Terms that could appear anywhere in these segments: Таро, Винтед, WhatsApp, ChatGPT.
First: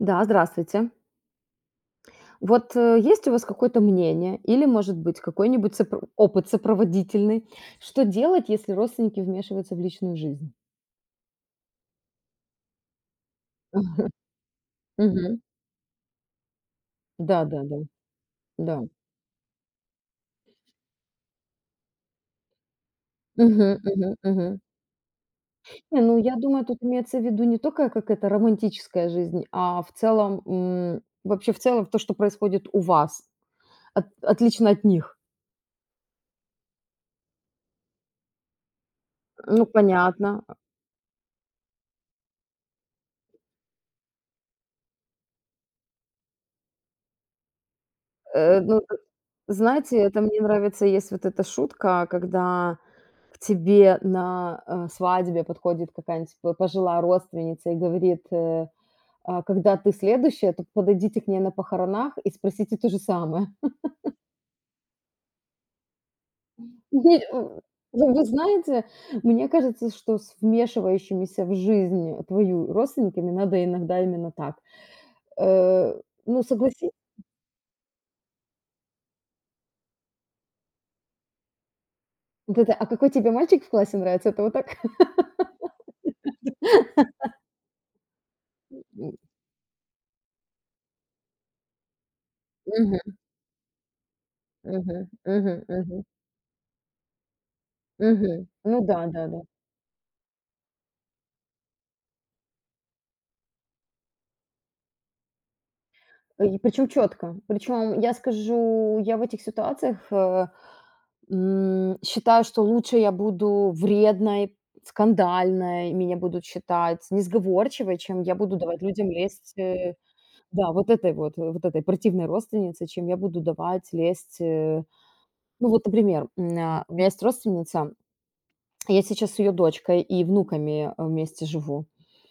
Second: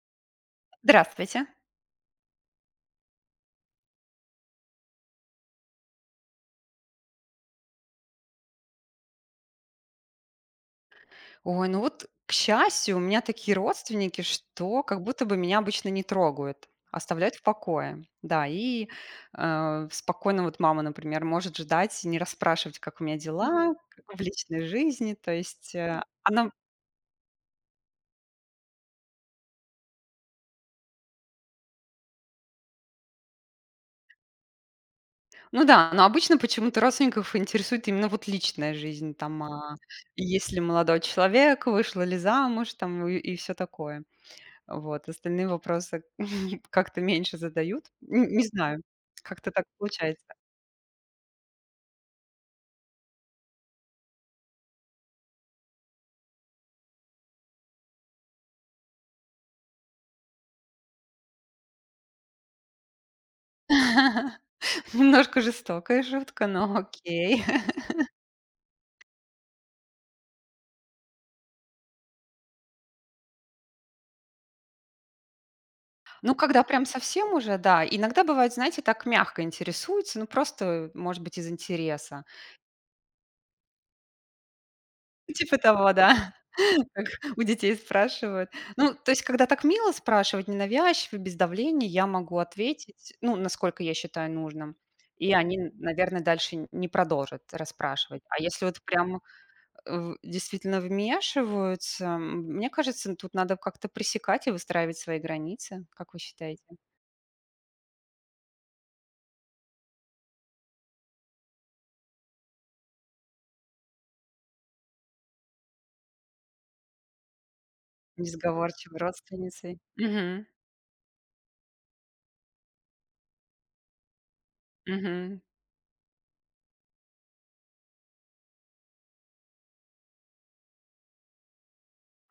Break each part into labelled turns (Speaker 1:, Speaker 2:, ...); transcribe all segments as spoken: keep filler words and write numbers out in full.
Speaker 1: Да, здравствуйте.
Speaker 2: Здравствуйте.
Speaker 1: Вот, э, есть у вас какое-то мнение или, может быть, какой-нибудь сопро опыт сопроводительный, что делать, если родственники вмешиваются в личную жизнь?
Speaker 2: Ой, ну вот, к счастью, у меня такие родственники, что как будто бы
Speaker 1: Мгм.
Speaker 2: меня обычно не трогают, оставляют в
Speaker 1: Да-да-да. Да, да,
Speaker 2: покое. Да,
Speaker 1: да, да.
Speaker 2: и э, спокойно вот мама, например, может ждать, и не расспрашивать, как у меня
Speaker 1: Мгм,
Speaker 2: дела,
Speaker 1: мгм,
Speaker 2: как в
Speaker 1: мгм.
Speaker 2: личной жизни. То есть
Speaker 1: Не,
Speaker 2: э,
Speaker 1: ну, я
Speaker 2: она,
Speaker 1: думаю, тут имеется в виду не только как это романтическая жизнь, а в целом, м, вообще в целом то, что происходит у вас, от отлично от них.
Speaker 2: ну да, но обычно почему-то родственников интересует именно вот личная жизнь, там,
Speaker 1: Ну,
Speaker 2: а,
Speaker 1: понятно.
Speaker 2: если молодой человек, вышла ли замуж, там, и, и все такое. Вот, остальные вопросы как-то меньше задают. Н Не
Speaker 1: Э,
Speaker 2: знаю,
Speaker 1: ну,
Speaker 2: как-то так
Speaker 1: знаете, это
Speaker 2: получается.
Speaker 1: мне нравится, есть вот эта шутка, когда к тебе на, э, свадьбе подходит какая-нибудь п пожилая родственница и говорит, э, а: "Когда ты следующая, то подойдите к ней на похоронах и спросите то же самое".
Speaker 2: Немножко жестокая шутка, но
Speaker 1: Не,
Speaker 2: окей.
Speaker 1: э, вы вы знаете, мне кажется, что с вмешивающимися в жизнь твою родственниками надо иногда именно так. Э,
Speaker 2: Ну,
Speaker 1: ну,
Speaker 2: когда прям
Speaker 1: согласись,
Speaker 2: совсем уже, да. Иногда бывает, знаете, так мягко интересуются, ну, просто, может быть, из интереса.
Speaker 1: вот это: "А какой тебе мальчик в классе нравится?" — это вот так.
Speaker 2: Типа того, да, как у детей спрашивают. Ну, то есть, когда так мило спрашивать, ненавязчиво, без давления, я могу ответить,
Speaker 1: Мгм,
Speaker 2: ну, насколько я считаю нужным.
Speaker 1: мгм,
Speaker 2: И
Speaker 1: мгм,
Speaker 2: они,
Speaker 1: мгм,
Speaker 2: наверное, дальше не продолжат расспрашивать. А
Speaker 1: мгм.
Speaker 2: если
Speaker 1: Ну
Speaker 2: вот
Speaker 1: да,
Speaker 2: прям
Speaker 1: да-да.
Speaker 2: в действительно вмешиваются. М, мне кажется, тут надо как-то пресекать и выстраивать свои границы. Как вы
Speaker 1: И
Speaker 2: считаете?
Speaker 1: причем четко. Причем я скажу, я в этих ситуациях, э, м, считаю, что лучше я буду вредной, скандальной, меня будут считать несговорчивой, чем я буду давать
Speaker 2: Несговорчивой
Speaker 1: людям лезть,
Speaker 2: родственницей.
Speaker 1: э,
Speaker 2: Мгм.
Speaker 1: да, вот этой вот, э, вот этой противной родственнице, чем я буду давать лезть, э.
Speaker 2: Мгм.
Speaker 1: Ну вот, например, м, а, у меня есть родственница, я сейчас с ее дочкой и внуками, э, вместе живу.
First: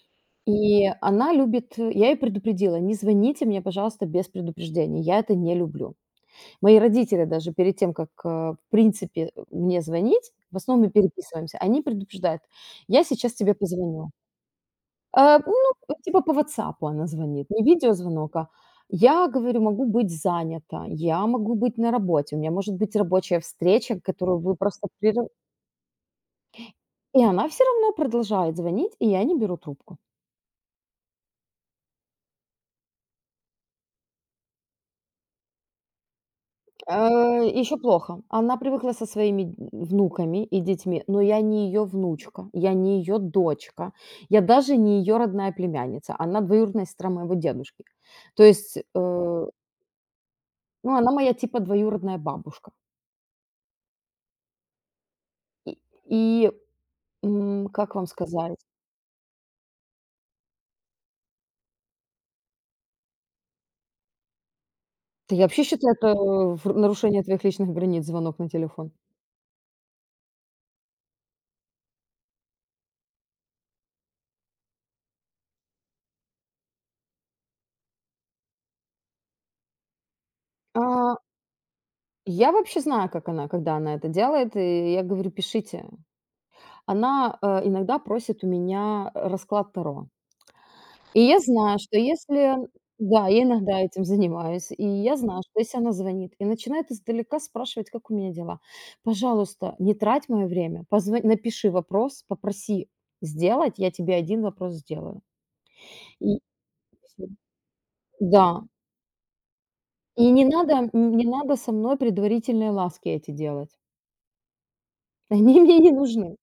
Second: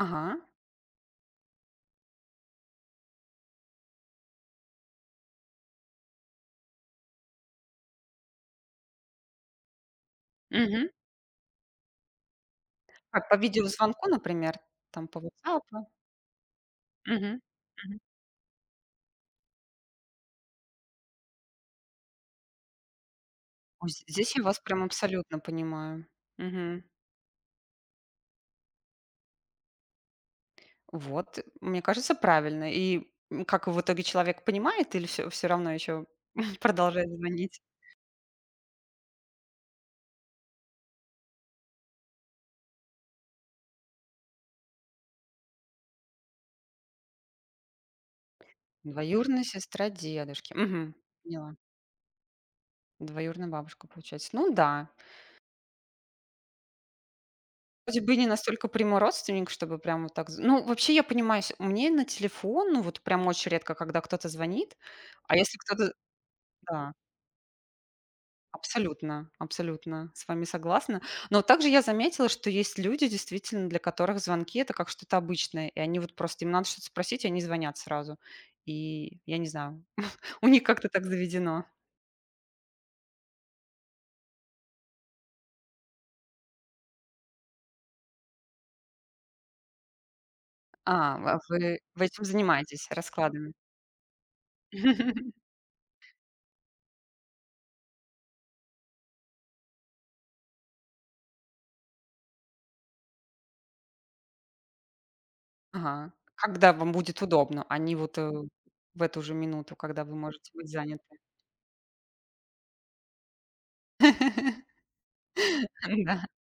Speaker 2: Ага.
Speaker 1: И она любит, э, я ее предупредила: "Не звоните мне, пожалуйста, без предупреждения, я это не люблю". Мои родители даже перед тем, как э, в принципе, э, мне звонить, в основном
Speaker 2: Мгм.
Speaker 1: мы переписываемся, они предупреждают: "Я
Speaker 2: Как
Speaker 1: сейчас
Speaker 2: по
Speaker 1: тебе
Speaker 2: видеозвонку,
Speaker 1: позвоню".
Speaker 2: например, там по
Speaker 1: Э,
Speaker 2: WhatsApp.
Speaker 1: ну, типа по "Ватсапу" она
Speaker 2: Мгм.
Speaker 1: звонит, не
Speaker 2: Мгм.
Speaker 1: видеозвонок, а "я, говорю, могу быть занята, я могу быть на работе, у меня может быть рабочая
Speaker 2: Ой, з
Speaker 1: встреча,
Speaker 2: здесь
Speaker 1: которую
Speaker 2: я
Speaker 1: вы
Speaker 2: вас прям
Speaker 1: просто прерв".
Speaker 2: абсолютно понимаю. Мгм.
Speaker 1: И она все равно продолжает звонить, и я не беру трубку.
Speaker 2: Вот, мне кажется, правильно. И, м, как в итоге человек понимает или все все равно еще продолжает
Speaker 1: А,
Speaker 2: звонить?
Speaker 1: еще плохо. Она привыкла со своими д- внуками и детьми, но я не ее внучка, я не ее дочка, я даже не ее родная племянница. Она двоюродная сестра моего дедушки. То есть,
Speaker 2: Двоюродная
Speaker 1: э,
Speaker 2: сестра дедушки.
Speaker 1: ну,
Speaker 2: Мгм.
Speaker 1: она моя
Speaker 2: Поняла.
Speaker 1: типа двоюродная бабушка.
Speaker 2: Двоюродная бабушка, получается. Ну да.
Speaker 1: И, и, м, как
Speaker 2: Вроде
Speaker 1: вам
Speaker 2: бы не
Speaker 1: сказать?
Speaker 2: настолько прямой родственник, чтобы прям вот так з Ну, вообще, я понимаю, с мне на телефон, ну, вот прям очень редко, когда кто-то звонит.
Speaker 1: Да
Speaker 2: А
Speaker 1: я
Speaker 2: если
Speaker 1: вообще считаю,
Speaker 2: кто-то
Speaker 1: это в-
Speaker 2: Да,
Speaker 1: нарушение твоих личных границ, звонок на телефон.
Speaker 2: абсолютно, абсолютно с вами согласна. Но также я заметила, что есть люди, действительно, для которых звонки — это как что-то обычное. И они вот просто им надо что-то спросить, и они звонят сразу. И я не знаю, у них как-то так
Speaker 1: А,
Speaker 2: заведено.
Speaker 1: я вообще знаю, как она, когда она это делает, и я говорю, пишите. Она э, иногда просит у меня расклад Таро.
Speaker 2: А,
Speaker 1: И я
Speaker 2: а вы
Speaker 1: знаю, что
Speaker 2: вы этим
Speaker 1: если
Speaker 2: занимаетесь,
Speaker 1: Да, я
Speaker 2: раскладами?
Speaker 1: иногда этим занимаюсь. И я знаю, что если она звонит и начинает издалека спрашивать, как у меня дела, пожалуйста, не трать мое время, позво напиши вопрос, попроси сделать, я тебе один вопрос сделаю.
Speaker 2: Ага.
Speaker 1: И
Speaker 2: Когда вам будет
Speaker 1: всё.
Speaker 2: удобно, а не вот, э,
Speaker 1: Да,
Speaker 2: в эту же минуту, когда вы
Speaker 1: и не
Speaker 2: можете быть
Speaker 1: надо м,
Speaker 2: заняты.
Speaker 1: не надо со мной предварительные ласки эти делать. Они мне не
Speaker 2: Да.
Speaker 1: нужны.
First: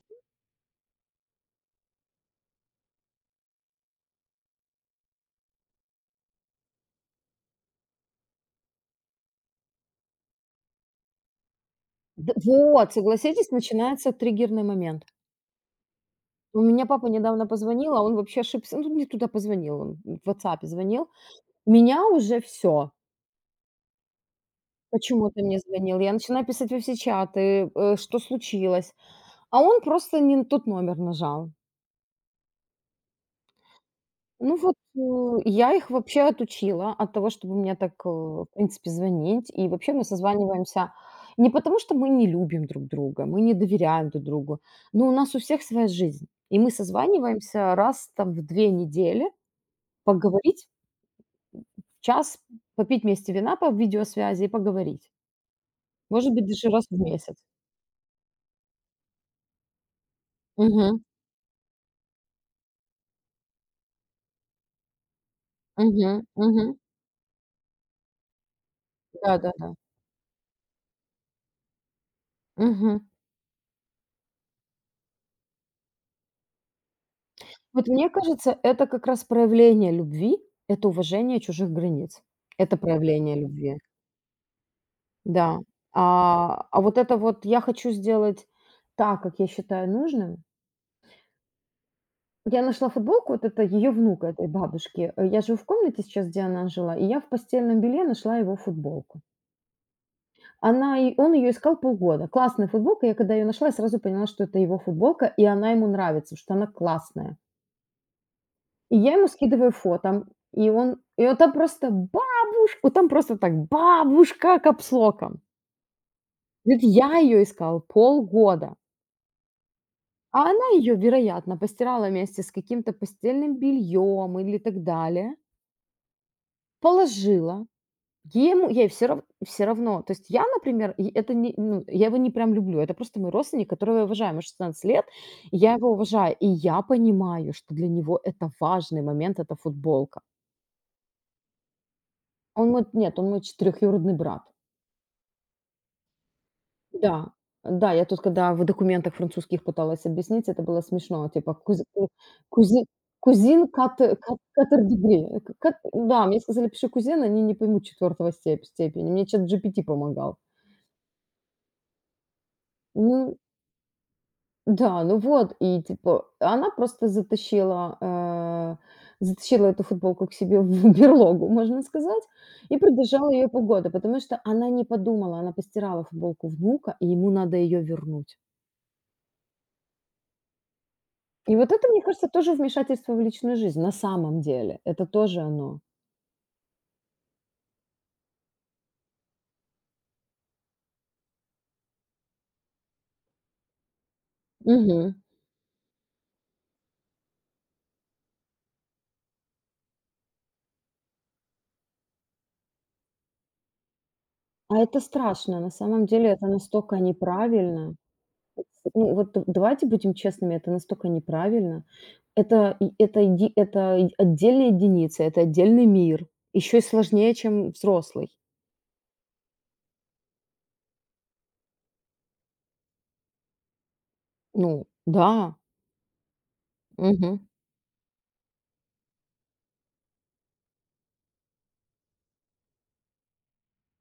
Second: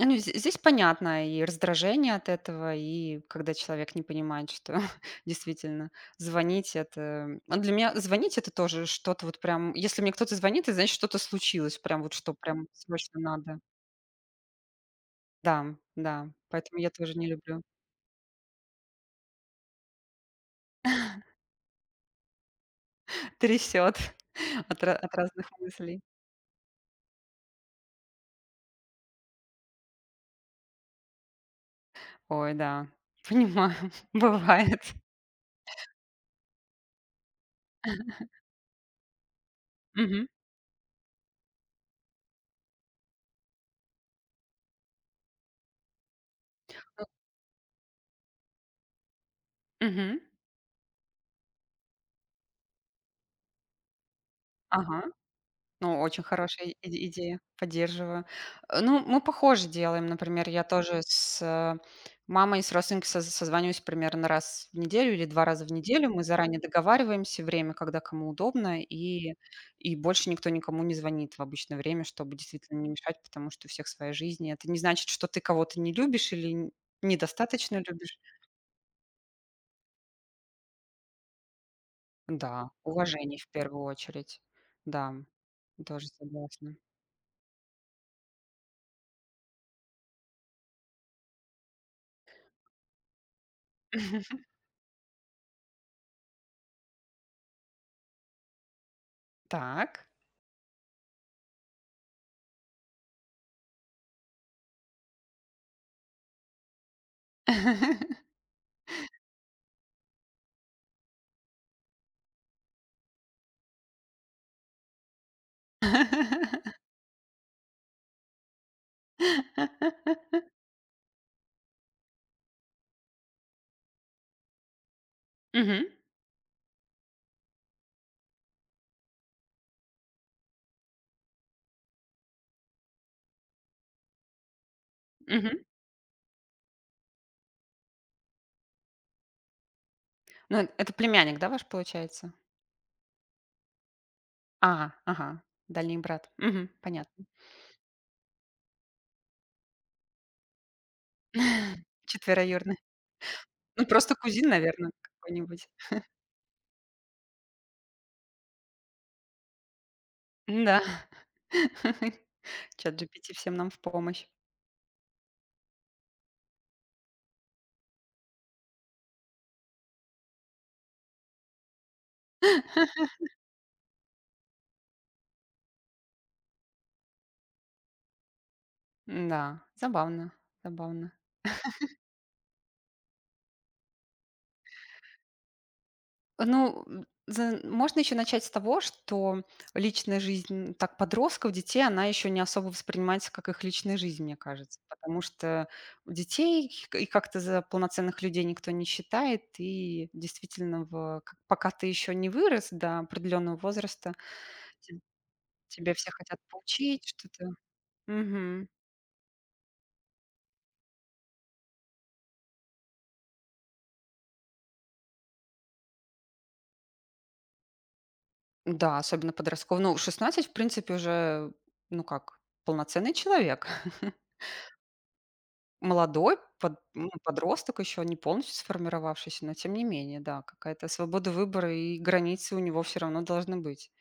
Speaker 2: Ну, зд здесь понятно и раздражение от этого, и когда человек не понимает, что действительно звонить — это а для меня звонить — это тоже что-то вот прям если мне кто-то звонит, это значит, что-то случилось, прям вот
Speaker 1: Д
Speaker 2: что прям
Speaker 1: Вот,
Speaker 2: срочно
Speaker 1: согласитесь,
Speaker 2: надо.
Speaker 1: начинается триггерный момент.
Speaker 2: Да, да,
Speaker 1: У
Speaker 2: поэтому
Speaker 1: меня
Speaker 2: я
Speaker 1: папа
Speaker 2: тоже не
Speaker 1: недавно
Speaker 2: люблю.
Speaker 1: позвонил, а он вообще ошибся. Ну, не туда позвонил, он в WhatsApp звонил. Меня уже все.
Speaker 2: Трясет от ра от
Speaker 1: "Почему ты
Speaker 2: разных
Speaker 1: мне звонил?"
Speaker 2: мыслей.
Speaker 1: Я начинаю писать во все чаты, э, что случилось, а он просто не на тот номер нажал.
Speaker 2: Ой, да, понимаю,
Speaker 1: Ну вот,
Speaker 2: бывает.
Speaker 1: э, я их вообще отучила от того, чтобы мне так, э, в принципе, звонить. И вообще мы
Speaker 2: Мгм,
Speaker 1: созваниваемся не потому, что мы не любим друг друга, мы не доверяем друг другу, но у нас у всех своя жизнь. И мы созваниваемся раз там в две недели
Speaker 2: мгм.
Speaker 1: поговорить час, попить вместе вина по видеосвязи и
Speaker 2: Ага.
Speaker 1: поговорить.
Speaker 2: Ну, очень
Speaker 1: Может быть, даже
Speaker 2: хорошая
Speaker 1: раз в
Speaker 2: и
Speaker 1: месяц.
Speaker 2: идея, поддерживаю. Э, ну, мы похоже делаем. Например, я
Speaker 1: Мгм.
Speaker 2: тоже с, э, мамой, с родственниками соз созваниваюсь примерно раз в неделю или два раза в неделю.
Speaker 1: Мгм,
Speaker 2: Мы заранее
Speaker 1: мгм.
Speaker 2: договариваемся время, когда кому удобно, и
Speaker 1: Да-да-да.
Speaker 2: и больше никто никому не звонит в обычное время, чтобы действительно не
Speaker 1: Мгм.
Speaker 2: мешать, потому что у всех своя жизнь. И это не значит, что ты кого-то не любишь или н недостаточно
Speaker 1: Вот мне
Speaker 2: любишь.
Speaker 1: кажется, это как раз проявление любви, это уважение чужих границ.
Speaker 2: Да,
Speaker 1: Это проявление
Speaker 2: уважение в
Speaker 1: любви.
Speaker 2: первую очередь. Да,
Speaker 1: Да. А,
Speaker 2: тоже согласна.
Speaker 1: а вот это вот я хочу сделать так, как я считаю нужным. Я нашла футболку, вот это ее внука, этой бабушки. Э, Я живу в комнате сейчас, где она жила, и я в постельном белье нашла его футболку.
Speaker 2: Так.
Speaker 1: Она, и он ее искал полгода. Классная футболка. Я когда ее нашла, я сразу поняла, что это его футболка, и она ему нравится, потому что она классная. И я ему скидываю фото, и он и вот там просто бабушка, вот там просто так: "Бабушка!" капслоком. Ведь я ее искал полгода, а она ее, вероятно, постирала вместе с каким-то постельным бельем или так далее,
Speaker 2: Мгм,
Speaker 1: положила. Ему Ей все рав всё равно. То есть я, например, и это не ну, я его не прям люблю, это просто мой родственник, которого я уважаю. Ему шестнадцать лет, и
Speaker 2: мгм.
Speaker 1: я его уважаю, и я понимаю, что для него это важный момент, эта футболка.
Speaker 2: Ну, эт это племянник, да, ваш получается?
Speaker 1: Он мой нет, Он мой четырехюродный брат.
Speaker 2: А, ага, дальний брат. Мгм, понятно.
Speaker 1: Да, да, я тут, когда в документах французских пыталась объяснить, это было смешно, типа кузи ку
Speaker 2: Четвероюродный.
Speaker 1: кузи кузин
Speaker 2: Ну,
Speaker 1: кат
Speaker 2: просто
Speaker 1: кат
Speaker 2: кузин, наверное,
Speaker 1: катер-дегри. Э,
Speaker 2: какой-нибудь.
Speaker 1: кат Да, мне сказали: "Пиши кузен", они не поймут четвертого степ степени. Мне ChatGPT помогал.
Speaker 2: М-да. ChatGPT
Speaker 1: Ну
Speaker 2: всем нам в помощь.
Speaker 1: да, ну вот, и типа она просто затащила, э, затащила эту футболку к себе в берлогу, можно сказать, и продержала ее полгода, потому что она не подумала, она постирала футболку внука, и ему надо ее вернуть.
Speaker 2: да забавно, забавно.
Speaker 1: И вот это, мне кажется, тоже вмешательство в личную жизнь на самом деле. Это тоже оно.
Speaker 2: Ну, м, за можно еще начать с того, что личная жизнь, так, подростков, детей, она еще не особо воспринимается как их личная жизнь, мне кажется.
Speaker 1: Мгм.
Speaker 2: Потому что детей к и как-то за полноценных людей никто не считает. И действительно, в к пока ты еще не вырос до определенного возраста,
Speaker 1: А
Speaker 2: те
Speaker 1: это страшно. На
Speaker 2: тебя
Speaker 1: самом
Speaker 2: все
Speaker 1: деле
Speaker 2: хотят
Speaker 1: это настолько
Speaker 2: поучить, что-то
Speaker 1: неправильно.
Speaker 2: Мгм.
Speaker 1: Ну, вот д давайте будем честными, это настолько неправильно. Это и это еди это и Отдельная единица, это отдельный мир. Еще и сложнее, чем взрослый.
Speaker 2: Да, особенно подростков. Ну, шестнадцать, в принципе, уже, ну как, полноценный человек.
Speaker 1: Ну да,
Speaker 2: Молодой, под ну,
Speaker 1: мгм.
Speaker 2: подросток еще, не полностью сформировавшийся, но тем не менее, да, какая-то свобода выбора и границы у него все равно должны быть.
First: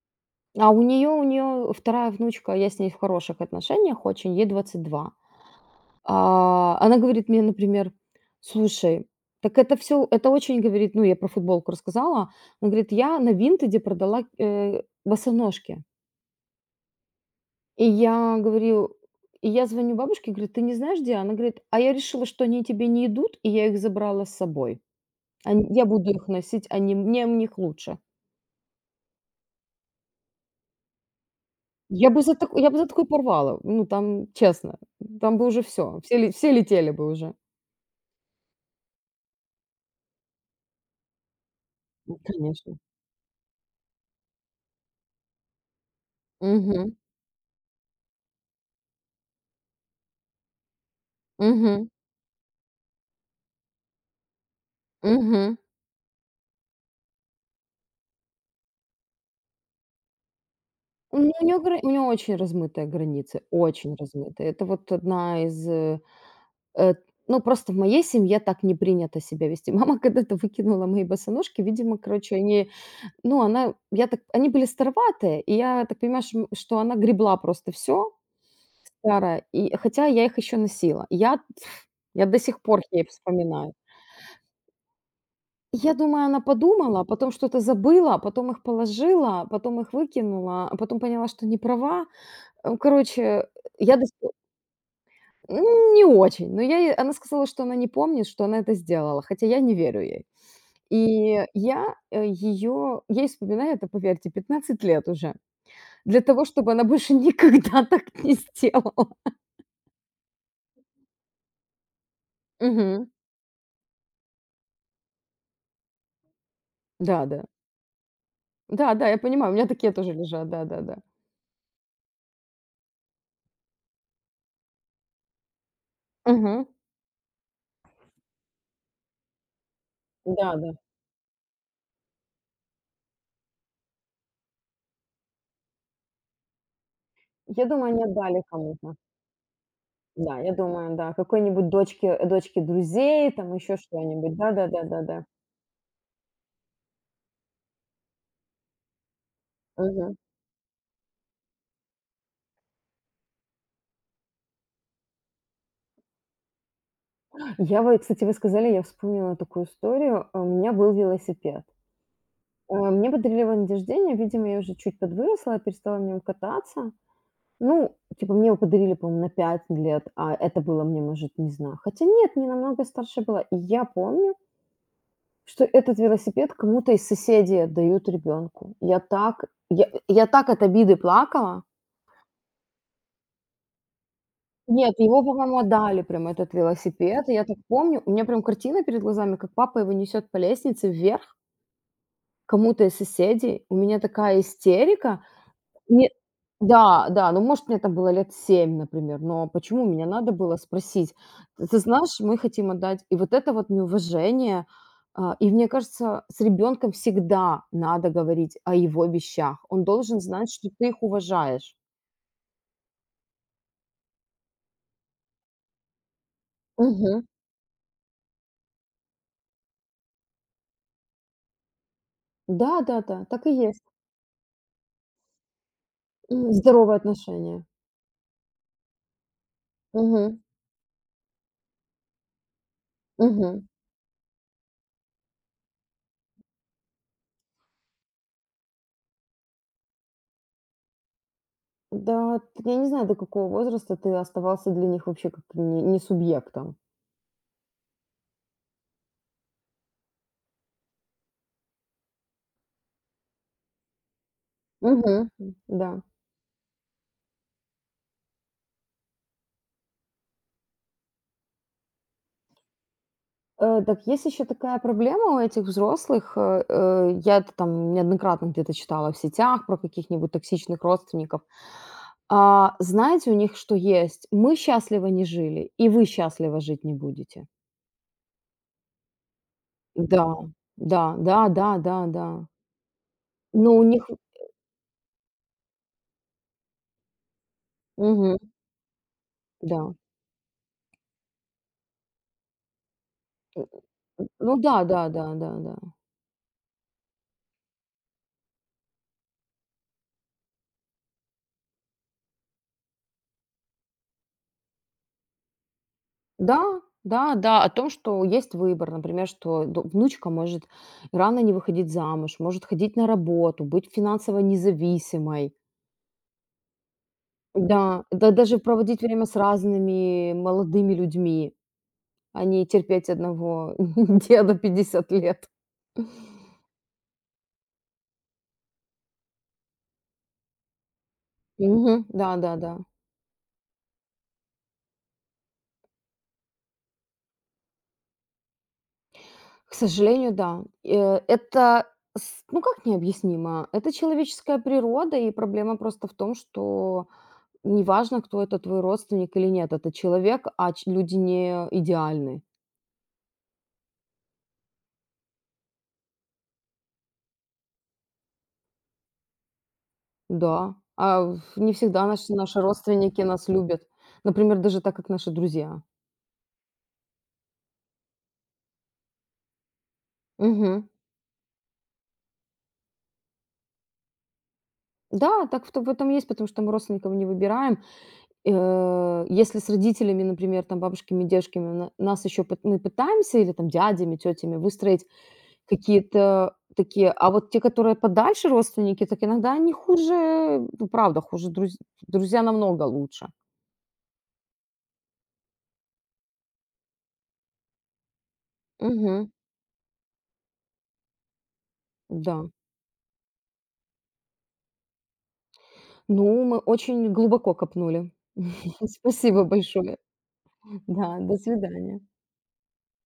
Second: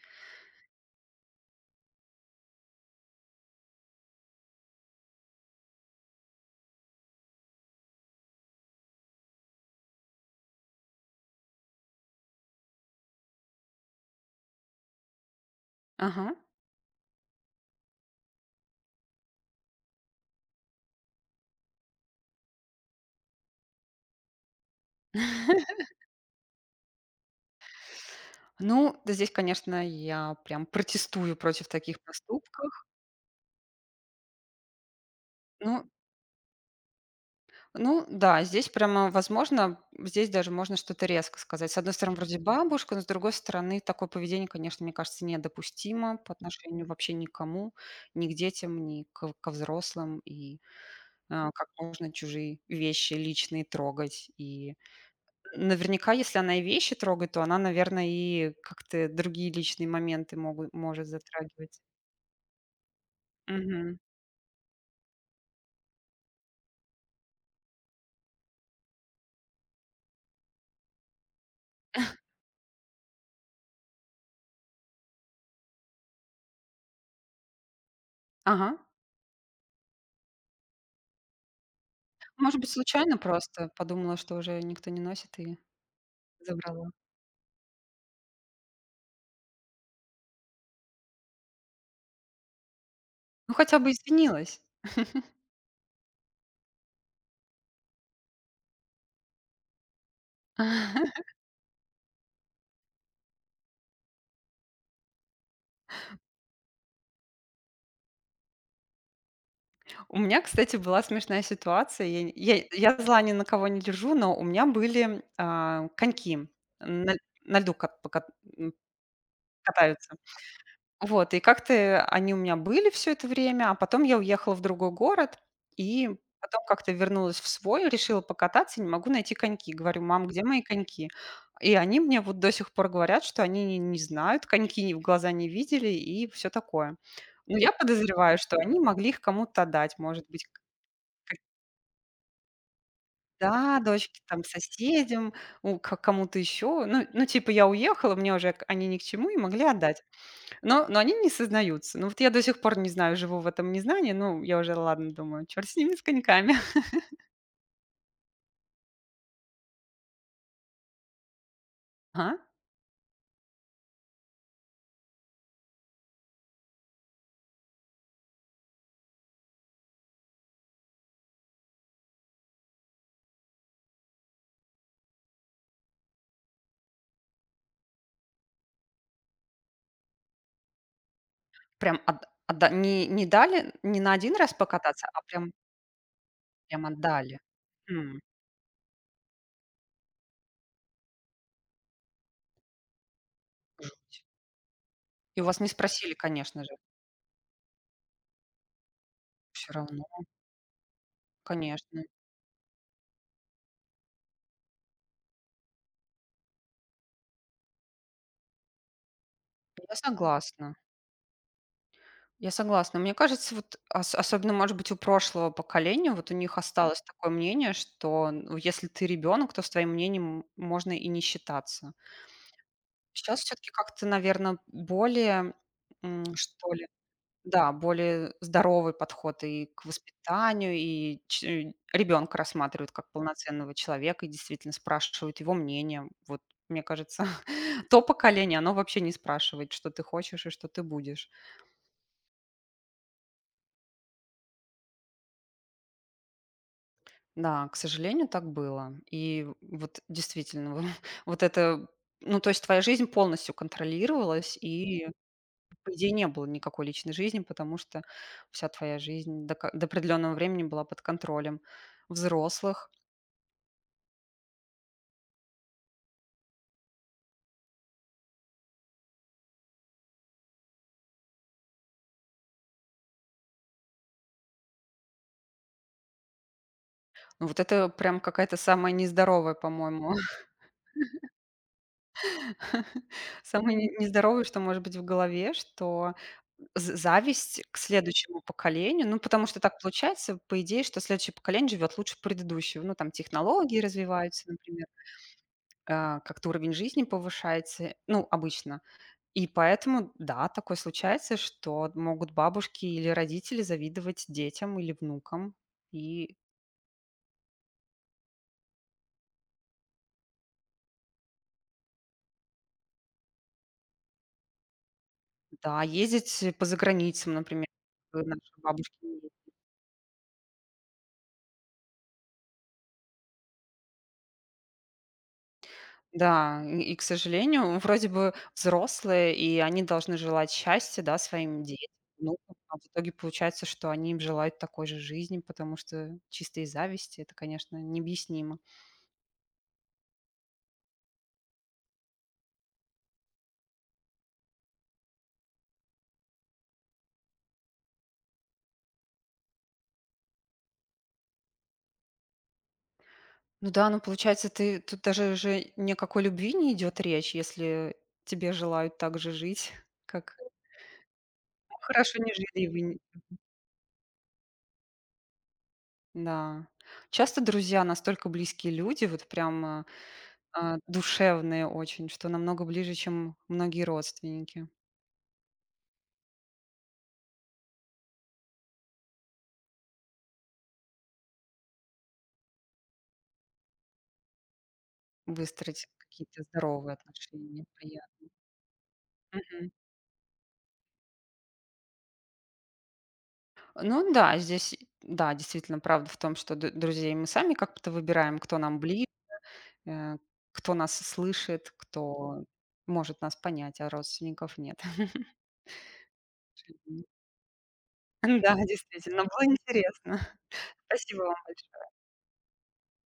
Speaker 1: А у нее у нее вторая внучка, я с ней в хороших отношениях очень, ей двадцать два. А, она говорит мне, например: "Слушай, так это все, это очень, говорит", ну, я про футболку рассказала. Она говорит: "Я на "Винтеде" продала, э, босоножки".
Speaker 2: Ага.
Speaker 1: И я говорю, и я звоню бабушке, говорю: "Ты не знаешь, где?" Она говорит: "А я решила, что они тебе не идут, и я их забрала с собой. Они Я буду их носить, они мне в них лучше".
Speaker 2: Ну, да здесь, конечно, я прям протестую против таких
Speaker 1: Я бы за тако я
Speaker 2: поступков.
Speaker 1: бы за такое порвала. Ну, там, честно, там бы уже
Speaker 2: Ну
Speaker 1: всё, все ле все летели бы уже.
Speaker 2: ну да, здесь прямо возможно, здесь даже можно что-то резко сказать. С одной стороны,
Speaker 1: Ну,
Speaker 2: вроде
Speaker 1: конечно.
Speaker 2: бабушка, но с другой стороны, такое поведение, конечно, мне кажется, недопустимо по отношению
Speaker 1: Угу,
Speaker 2: вообще никому, ни к детям, ни к ко взрослым. И а, как
Speaker 1: угу,
Speaker 2: можно чужие вещи личные трогать. И
Speaker 1: мгм.
Speaker 2: наверняка, если она и вещи трогает, то она, наверное, и как-то другие личные моменты могут, может
Speaker 1: У нее у нее гра
Speaker 2: затрагивать.
Speaker 1: у нее очень размытые границы, очень
Speaker 2: Мгм.
Speaker 1: размытые. Это вот одна из, э, э, Ну, просто в моей семье так не принято себя вести. Мама когда-то выкинула мои босоножки, видимо, короче, они, ну, она, я так они были староватые, и я так понимаю, шм что она гребла просто все
Speaker 2: Ага.
Speaker 1: старое, и хотя я их еще носила. Я я до
Speaker 2: Может
Speaker 1: сих
Speaker 2: быть,
Speaker 1: пор ей
Speaker 2: случайно просто
Speaker 1: вспоминаю.
Speaker 2: подумала, что уже никто не носит и
Speaker 1: Я думаю, она
Speaker 2: забрала.
Speaker 1: подумала, а потом что-то забыла, а потом их положила, а потом их выкинула, а потом поняла, что не права. Э, короче,
Speaker 2: Ну, хотя бы
Speaker 1: я до
Speaker 2: извинилась.
Speaker 1: М, не очень, но я ей она сказала, что она не помнит, что она это сделала, хотя я не верю ей. И я, э, её ей вспоминаю это, поверьте, 15 лет уже, для того, чтобы она больше никогда так не сделала.
Speaker 2: У меня, кстати, была смешная ситуация. Я, не- я- я
Speaker 1: Мгм.
Speaker 2: зла ни на кого не держу, но у меня были а, коньки на,
Speaker 1: Да-да.
Speaker 2: на льду кат- пока- м,
Speaker 1: Да-да, я понимаю, у меня такие тоже
Speaker 2: катаются.
Speaker 1: лежат, да-да-да.
Speaker 2: Вот, и как-то э, они у меня были все это время, а потом я уехала в другой город и потом
Speaker 1: Мгм.
Speaker 2: как-то вернулась в свой, решила покататься, не могу найти коньки. Говорю: "Мам, где мои
Speaker 1: Да-да.
Speaker 2: коньки?" И они мне вот до сих пор говорят, что они не не знают, коньки ни в глаза не видели и все такое. Но
Speaker 1: Я
Speaker 2: я
Speaker 1: думаю, они
Speaker 2: подозреваю,
Speaker 1: отдали
Speaker 2: что они
Speaker 1: кому-то.
Speaker 2: могли их кому-то отдать, может
Speaker 1: Да,
Speaker 2: быть,
Speaker 1: я
Speaker 2: к
Speaker 1: думаю, да,
Speaker 2: к
Speaker 1: какой-нибудь дочке дочке друзей, там еще
Speaker 2: да, дочке,
Speaker 1: что-нибудь.
Speaker 2: там,
Speaker 1: Да-да-да-да-да.
Speaker 2: соседям, у к кому-то еще. Ну ну, типа, я уехала, мне уже к они ни к чему, и могли отдать. Но но они не сознаются. Ну, вот я до сих пор не знаю, живу в этом незнании. Ну, я уже, ладно, думаю, черт с ними, с коньками.
Speaker 1: Я вот, кстати, вы сказали, я вспомнила такую историю. А, У меня был велосипед.
Speaker 2: Ага.
Speaker 1: А, Мне подарили его на день рождения, видимо, я уже чуть подвыросла, я перестала на нем кататься. Ну, типа, мне его подарили, по-моему, на пять лет, а это было мне, может, не знаю. Хотя нет, не намного старше была. И я помню, что этот велосипед кому-то из соседей отдают ребенку. Я так, я, я так от обиды плакала.
Speaker 2: Прям от отда не не дали не на один раз
Speaker 1: Нет,
Speaker 2: покататься, а
Speaker 1: его,
Speaker 2: прям
Speaker 1: по-моему, отдали прям этот
Speaker 2: прям
Speaker 1: велосипед. И
Speaker 2: отдали.
Speaker 1: я так помню, у
Speaker 2: М.
Speaker 1: меня прям картина перед глазами, как папа его несет по лестнице вверх, кому-то из соседей. У меня такая истерика.
Speaker 2: И у вас не
Speaker 1: Мне
Speaker 2: спросили, конечно же,
Speaker 1: Да, да, ну, может, мне там было лет семь например, но
Speaker 2: Все
Speaker 1: почему меня
Speaker 2: равно.
Speaker 1: надо было спросить: "Ты
Speaker 2: Конечно.
Speaker 1: знаешь, мы хотим отдать". И вот это вот неуважение. А, и мне кажется, с ребенком всегда надо говорить о его вещах. Он
Speaker 2: Я
Speaker 1: должен знать, что
Speaker 2: согласна.
Speaker 1: ты их уважаешь.
Speaker 2: Я согласна. Мне кажется, вот ос особенно, может быть, у прошлого поколения, вот у них осталось
Speaker 1: Мгм.
Speaker 2: такое мнение, что, ну, если ты ребенок, то с твоим мнением можно и не считаться.
Speaker 1: Да-да-да,
Speaker 2: Сейчас
Speaker 1: так и
Speaker 2: все таки
Speaker 1: есть.
Speaker 2: как-то, наверное, более, м,
Speaker 1: Мгм.
Speaker 2: что ли,
Speaker 1: Здоровые отношения.
Speaker 2: да, более здоровый подход и к
Speaker 1: Мгм.
Speaker 2: воспитанию, и ч ребёнка рассматривают как
Speaker 1: Мгм.
Speaker 2: полноценного человека и действительно спрашивают его мнение. Вот, мне кажется, то поколение, оно вообще не спрашивает, что ты хочешь и что ты будешь.
Speaker 1: Да, я не знаю, до какого возраста ты оставался для них вообще как не не субъектом.
Speaker 2: Да, к сожалению, так было. И вот действительно, вот это, ну, то есть твоя жизнь полностью контролировалась, и
Speaker 1: Мгм. М, да.
Speaker 2: по идее, не было никакой личной жизни, потому что вся твоя жизнь до, ка- до определенного времени была под контролем взрослых.
Speaker 1: Э, так есть еще такая проблема у этих взрослых. Э, э, я это там неоднократно где-то читала в сетях про каких-нибудь токсичных родственников. А, знаете, у них что есть? Мы счастливо не жили, и вы счастливо жить не будете.
Speaker 2: Ну, вот это прям какая-то самая нездоровая, по-моему,
Speaker 1: Да, да, да, да, да, да. Но
Speaker 2: самое
Speaker 1: у
Speaker 2: не-
Speaker 1: них,
Speaker 2: нездоровое, что может быть в голове, что з- зависть к
Speaker 1: мгм,
Speaker 2: следующему поколению, ну, потому что так
Speaker 1: да.
Speaker 2: получается, по идее, что следующее поколение живет лучше предыдущего. Ну, там
Speaker 1: Э,
Speaker 2: технологии
Speaker 1: э,
Speaker 2: развиваются,
Speaker 1: ну да,
Speaker 2: например,
Speaker 1: да, да, да, да.
Speaker 2: а, как-то уровень жизни повышается, ну, обычно И поэтому, да, такое случается, что могут бабушки или родители завидовать детям или внукам. И
Speaker 1: Да, да, да, о том, что есть выбор, например, что д- внучка может рано не выходить замуж, может ходить на работу, быть финансово независимой,
Speaker 2: да, ездить э, по заграницам, например,
Speaker 1: да,
Speaker 2: э,
Speaker 1: да
Speaker 2: наши
Speaker 1: даже
Speaker 2: бабушки.
Speaker 1: проводить время с разными молодыми людьми, а не терпеть одного деда пятьдесят лет.
Speaker 2: Да, и, и, к сожалению, вроде бы взрослые, и они должны желать счастья, да, своим детям,
Speaker 1: Мгм. Да, да,
Speaker 2: внукам,
Speaker 1: да.
Speaker 2: а в итоге получается, что они им желают такой же жизни, потому что чистой зависти это, конечно, необъяснимо.
Speaker 1: К сожалению, да. Э, Это, с- ну как необъяснимо, это человеческая природа, и проблема просто в том, что неважно, кто это, твой родственник или нет, это человек, а ч люди не идеальны.
Speaker 2: Ну да, ну получается, ты тут даже же ни о какой любви не идет речь, если тебе желают так же жить, как
Speaker 1: Да, а, в не всегда
Speaker 2: хорошо
Speaker 1: наши
Speaker 2: не
Speaker 1: наши
Speaker 2: жили вы. Н-
Speaker 1: родственники нас любят. Например, даже так, как наши друзья.
Speaker 2: Да. Часто друзья настолько близкие люди, вот прям а, а,
Speaker 1: Мгм.
Speaker 2: душевные очень, что намного ближе, чем многие родственники.
Speaker 1: Да, так в то в этом есть, потому что мы родственников не выбираем. Э, если с родителями, например, там, бабушками, дедушками на нас еще пыт мы пытаемся или там дядями, тетями выстроить
Speaker 2: Выстроить какие-то
Speaker 1: какие-то
Speaker 2: здоровые
Speaker 1: такие, а вот те,
Speaker 2: отношения,
Speaker 1: которые
Speaker 2: приятные.
Speaker 1: подальше родственники, так иногда
Speaker 2: Мгм.
Speaker 1: они хуже, ну, правда, хуже друз друзья намного лучше.
Speaker 2: Ну да, здесь, да, действительно, правда в том, что д- друзей мы сами как-то выбираем, кто нам ближе,
Speaker 1: Мгм.
Speaker 2: э, кто нас слышит,
Speaker 1: Да.
Speaker 2: кто может нас понять, а родственников нет.
Speaker 1: Ну, мы очень глубоко копнули.
Speaker 2: Да, действительно,
Speaker 1: Спасибо
Speaker 2: было
Speaker 1: большое.
Speaker 2: интересно.
Speaker 1: Да,
Speaker 2: Спасибо вам
Speaker 1: до
Speaker 2: большое.
Speaker 1: свидания.